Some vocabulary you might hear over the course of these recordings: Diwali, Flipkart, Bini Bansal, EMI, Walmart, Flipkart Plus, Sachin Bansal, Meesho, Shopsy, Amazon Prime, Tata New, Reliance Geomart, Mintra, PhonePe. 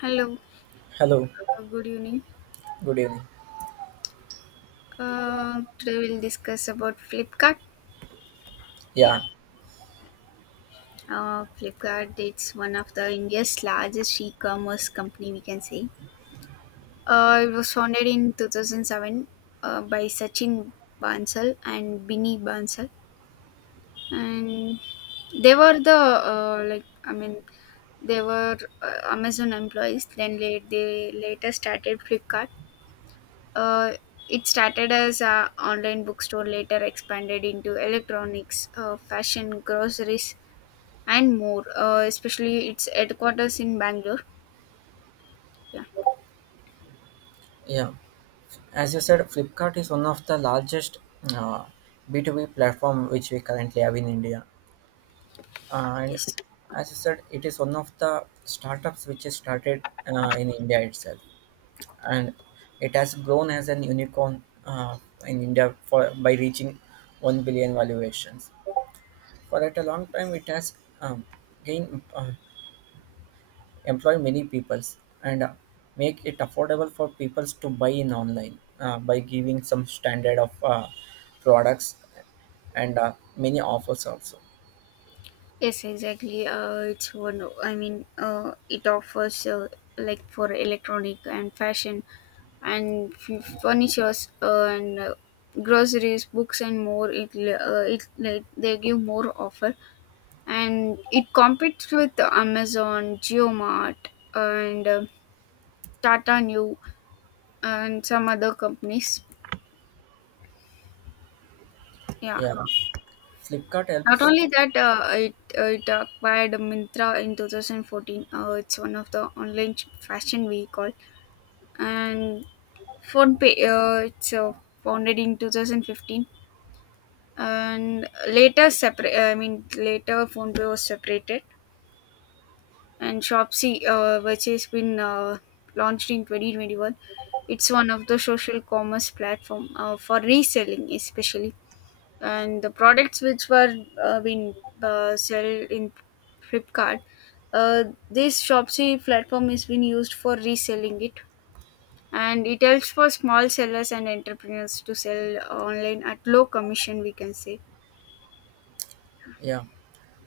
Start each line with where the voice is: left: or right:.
left: Hello,
right: Hello,
left: good evening.
right: good evening.
left: Today we'll discuss about Flipkart. Yeah,
right: Yeah,
left: Flipkart it's one of the India's largest e-commerce company, we can say. It was founded in 2007 by Sachin Bansal and Bini Bansal, and they were the like I mean they were Amazon employees. Then later started Flipkart. Uh, it started as a online bookstore, later expanded into electronics, fashion, groceries, and more. Especially its headquarters in Bangalore. Yeah.
right: yeah. As you said, Flipkart is one of the largest uh, B2B platform which we currently have in India. And
left: Yes.
right: as you said, it is one of the startups which is started in India itself. And it has grown as an unicorn in India for by reaching 1 billion valuations. For at a long time, it has um, gained employ many peoples and make it affordable for peoples to buy in online by giving some standard of products and many offers also.
left: Yes, exactly. It's one. O- I mean, It offers like for electronic and fashion, and furnitures and groceries, books, and more. It, l- it they give more offer and it competes with Amazon, GeoMart, and Tata New and some other companies. Yeah.
right: Yeah, Flipkart
left: Not
right: helps.
left: only that, it acquired Mintra in 2014. It's one of the online fashion we and PhonePe. It's founded in 2015 and later PhonePe was separated. And Shopsy, which has been launched in 2021. It's one of the social commerce platform for reselling, especially. And the products which were being sell in Flipkart, uh, this Shopsy platform is been used for reselling it, and it helps for small sellers and entrepreneurs to sell online at low commission, we can say.
right: Yeah,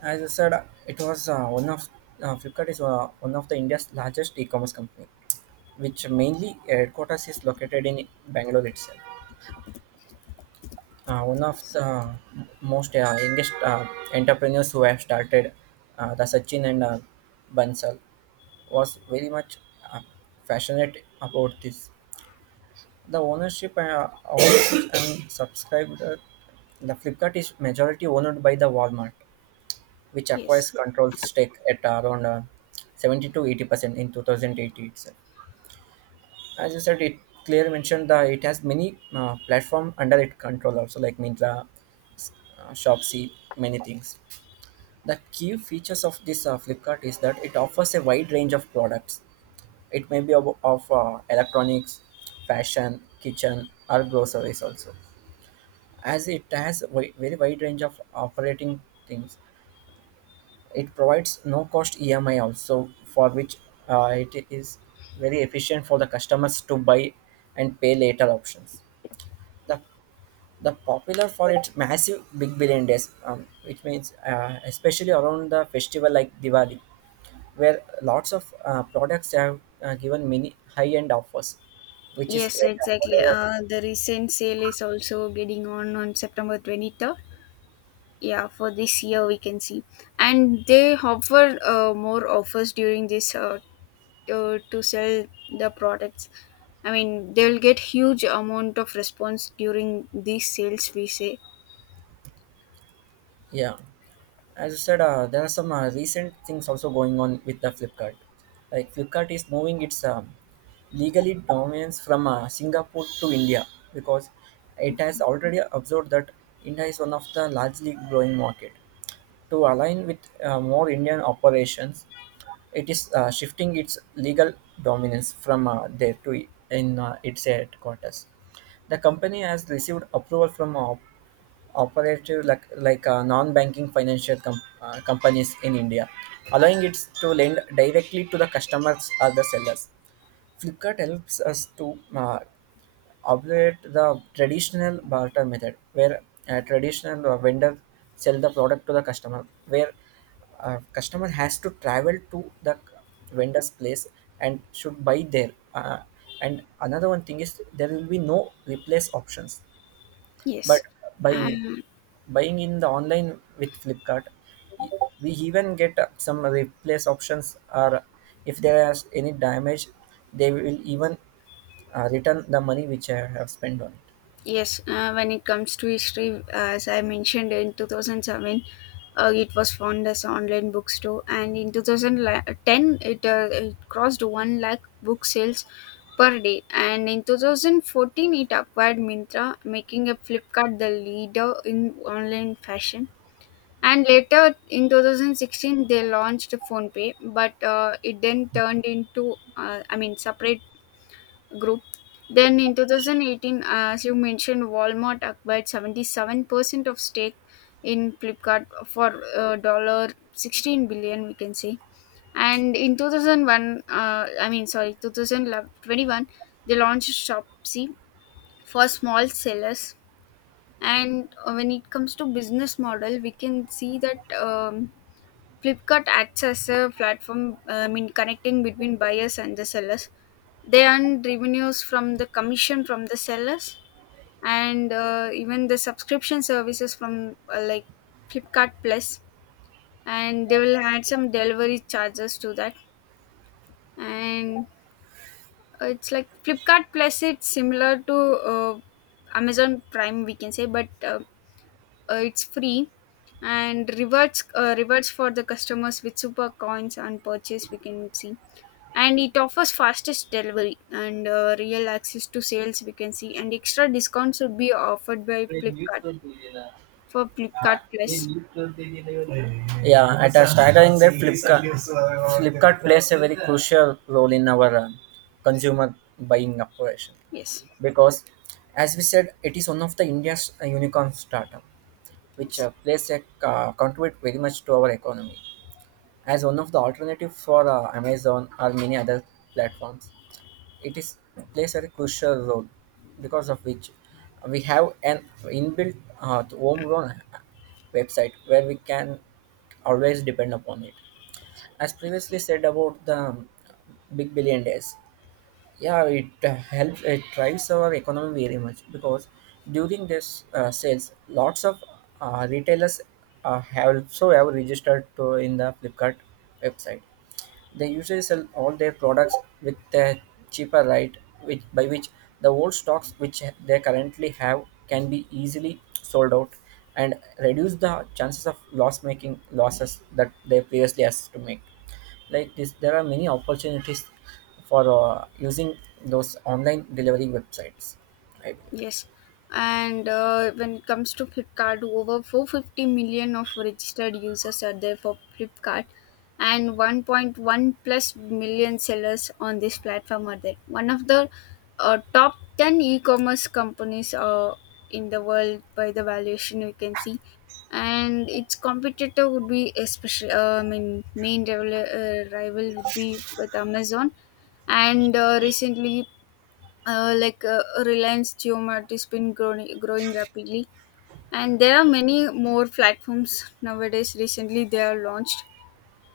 right: as I said, it was one of Flipkart is one of the India's largest e-commerce company, which mainly headquarters is located in Bangalore itself. One of the most youngest entrepreneurs who have started the Sachin and Bansal. Was very much uh, passionate about this. The ownership owned and subscribed the Flipkart is majority owned by the Walmart, which
left: Yes.
right: acquires control stake at around 70 to 80% in 2080 itself. As you said, it clearly mentioned that it has many platform under its control also, like Mintra, Shopsy, many things. The key features of this Flipkart is that it offers a wide range of products. It may be of electronics, fashion, kitchen, or groceries also. As it has very wide range of operating things, it provides no cost EMI also, for which it is very efficient for the customers to buy and pay later options. The the popular for its massive big billion days, which means especially around the festival like Diwali, where lots of products have given many high-end offers, which is
left: Yes,
right: very
left: exactly.
right: affordable.
left: The recent sale is also getting on September 23rd, yeah, for this year we can see, and they offer more offers during this to sell the products. I mean, they will get huge amount of response during these sales, we say.
right: Yeah, as you said, there are some recent things also going on with the Flipkart. Like Flipkart is moving its legally dominance from Singapore to India, because it has already observed that India is one of the largely growing market. To align with more Indian operations, it is shifting its legal dominance from there to in its headquarters. The company has received approval from operative, like non-banking financial companies in India, allowing it to lend directly to the customers or the sellers. Flipkart helps us to operate the traditional barter method, where a traditional vendor sell the product to the customer, where customer has to travel to the vendor's place and should buy there. And another one thing is there will be no replace options, but
left: Yes.
right: by
left: And
right: buying in the online with Flipkart, we even get some replace options, or if there is any damage, they will even return the money which I have spent on it.
left: yes, when it comes to history, as I mentioned in 2007, it was found as online bookstore, and in 2010, it crossed 1 lakh book sales per day. And in 2014, it acquired Mintra, making a Flipkart the leader in online fashion. And later in 2016, they launched PhonePe, but it then turned into, separate group. Then in 2018, as you mentioned, Walmart acquired 77% of stake in Flipkart for dollar 16 billion, we can say. And in 2001, sorry, 2021, they launched Shopsy for small sellers. And when it comes to business model, we can see that. Flipkart acts as a platform in connecting between buyers and the sellers. They earn revenues from the commission from the sellers and even the subscription services from like Flipkart Plus, and they will add some delivery charges to that. And it's like Flipkart Plus, it's similar to Amazon Prime, we can say, but it's free and rewards for the customers with super coins on purchase, we can see, and it offers fastest delivery and real access to sales, we can see, and extra discounts would be offered by Flipkart for Flipkart Plus.
right: Yeah, at a staggering that Flipkart, plays a very crucial role in our consumer buying operation,
left: Yes.
right: because, as we said, it is one of the India's unicorn startup, which
left: Yes.
right: plays a contribute very much to our economy as one of the alternative for Amazon or many other platforms. It is plays a crucial role, because of which we have an inbuilt homegrown website where we can always depend upon it. As previously said about the Big Billion Days, yeah, it helps, it drives our economy very much, because during this sales lots of retailers have also have registered to in the Flipkart website. They usually sell all their products with a cheaper rate, which by which the old stocks which they currently have can be easily sold out and reduce the chances of loss making losses that they previously has to make. Like this there are many opportunities for using those online delivery websites, right?
left: Yes, and when it comes to Flipkart, over 450 million of registered users are there for Flipkart, and 1.1 plus million sellers on this platform are there. One of the top 10 e-commerce companies in the world by the valuation, we can see, and its competitor would be especially, main rival, rival would be with Amazon and recently Reliance Geomart has been growing rapidly, and there are many more platforms nowadays. Recently, they are launched,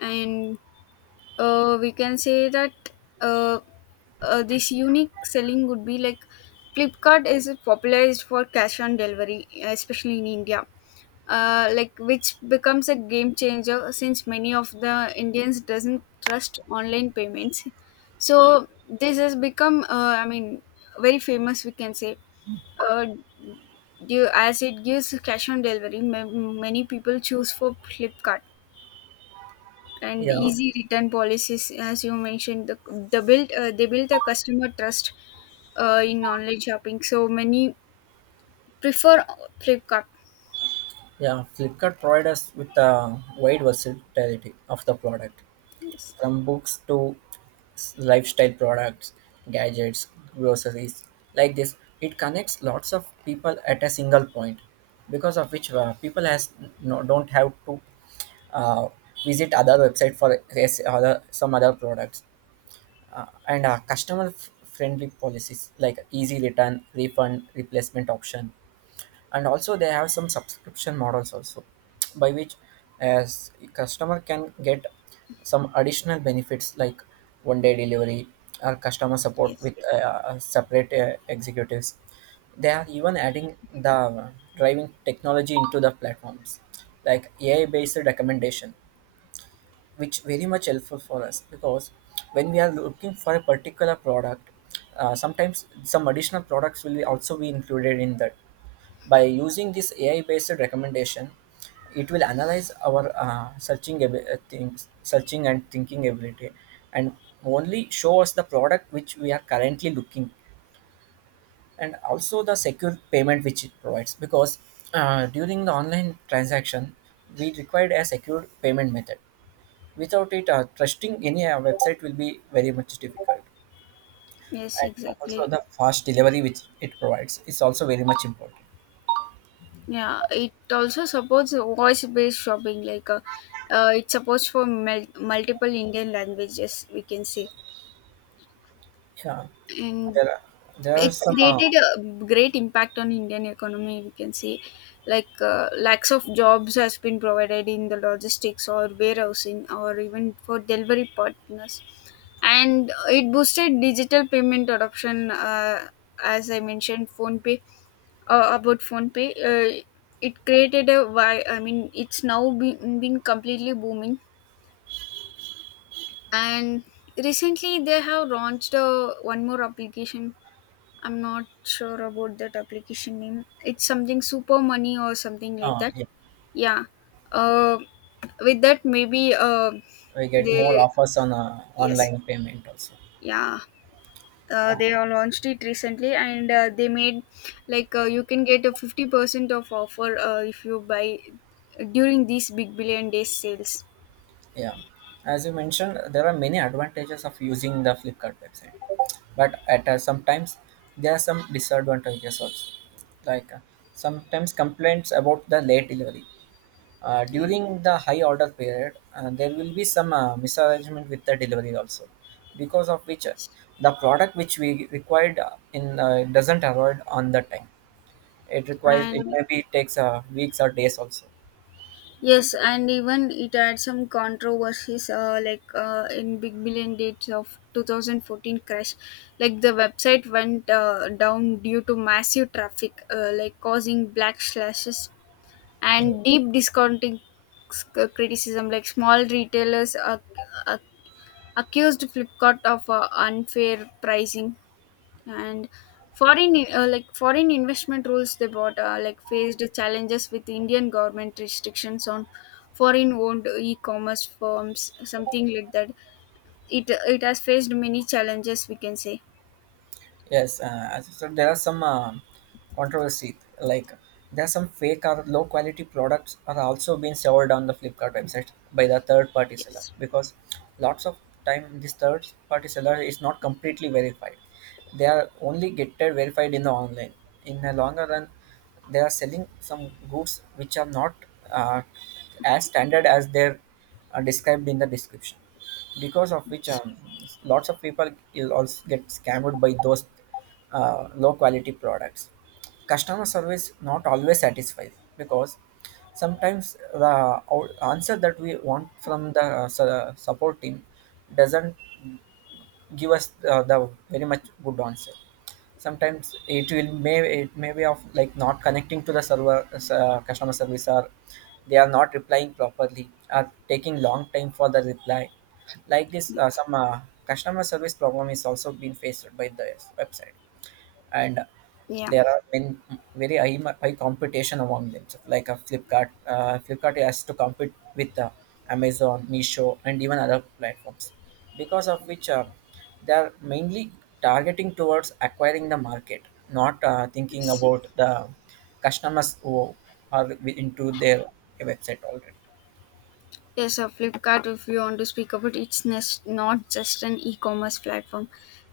left: and we can say that uh, this unique selling would be like Flipkart is popularized for cash on delivery, especially in India. Like which becomes a game changer since many of the Indians doesn't trust online payments. So this has become, I mean, very famous, we can say, uh, due, as it gives cash on delivery, many people choose for Flipkart and the
right: Yeah,
left: easy return policies as you mentioned the built they built a customer trust in online shopping, so many prefer Flipkart.
right: yeah. Flipkart provides us with a wide versatility of the product,
left: Yes.
right: from books to lifestyle products, gadgets, groceries. Like this, it connects lots of people at a single point, because of which people has no, don't have to uh, visit other website for, yes, other some other products, uh, and customer friendly policies like easy return, refund, replacement option. And also they have some subscription models also, by which as customer can get some additional benefits like one day delivery or customer support
left: Yes.
right: with separate executives. They are even adding the driving technology into the platforms like AI based recommendation, which very much helpful for us, because when we are looking for a particular product, sometimes some additional products will also be included in that by using this AI based recommendation. It will analyze our searching things searching and thinking ability, and only show us the product which we are currently looking. And also the secure payment which it provides, because during the online transaction we required a secure payment method. Without it, trusting any website will be very much difficult.
left: Yes,
right: And also,
left: exactly.
right: the fast delivery which it provides is also very much important.
left: Yeah, it also supports voice based shopping like it supports for multiple Indian languages, we can say,
right: Yeah,
left: and
right: there are
left: it
right: some.
left: created a great impact on Indian economy, we can see. Like lakhs of jobs has been provided in the logistics or warehousing or even for delivery partners, and it boosted digital payment adoption. As I mentioned phone pay, uh, about phone pay uh, it created a why I mean it's now been completely booming. And recently they have launched one more application. I'm not sure about that application name. It's something Super Money or something like that.
right: Yeah,
left: Yeah. Uh, with that, maybe
right: we get more
left: they
right: offers on
left: yes,
right: online payment also.
left: yeah. They all launched it recently, and they made like you can get a 50% of offer if you buy during these Big Billion Days sales.
right: Yeah, as you mentioned, there are many advantages of using the Flipkart website, but at sometimes there are some disadvantages also. Like sometimes complaints about the late delivery.
left: Yeah.
right: During the high order period, there will be some misarrangement with the delivery also, because of which
left: Yes.
right: the product which we required in doesn't arrive on the time. It requires, it
left: And
right: maybe takes weeks or days also.
left: yes, and even it had some controversies, in Big Billion Dates of 2014 crash, like the website went down due to massive traffic, like causing black slashes and deep discounting criticism. Like small retailers ac- accused Flipkart of unfair pricing and foreign foreign investment rules they bought, faced challenges with Indian government restrictions on foreign owned e-commerce firms, something like that. It has faced many challenges, we can say.
right: Yes, as you said, there are some controversy. Like there are some fake or low quality products are also being sold on the Flipkart website by the third party seller,
left: Yes.
right: because lots of time this third party seller is not completely verified. They are only getted verified in the online. In the longer run, they are selling some goods which are not uh, as standard as they're described in the description, because of which lots of people will also get scammed by those low quality products. Customer service not always satisfied, because sometimes the answer that we want from the support team doesn't give us the very much good answer. Sometimes it will may, it may be of like not connecting to the server customer service, or they are not replying properly are taking long time for the reply. Like this
left: Yeah.
right: some customer service problem is also being faced by the website. And
left: Yeah.
right: there are many, very high, high competition among them. So like a Flipkart, Flipkart has to compete with Amazon, Meesho, and even other platforms, because of which they are mainly targeting towards acquiring the market, not thinking
left: Yes.
right: about the customers who are into their website already.
left: Yes, a Flipkart, if you want to speak about it's not just an e commerce platform,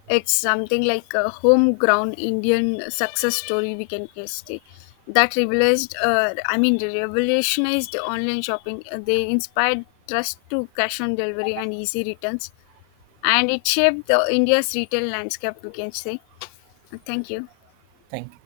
left: it's something like a homegrown Indian success story, we can say, that revolutionized online shopping. They inspired trust to cash on delivery and easy returns, and it shaped the India's retail landscape, we can say. Thank you.
right: Thank you.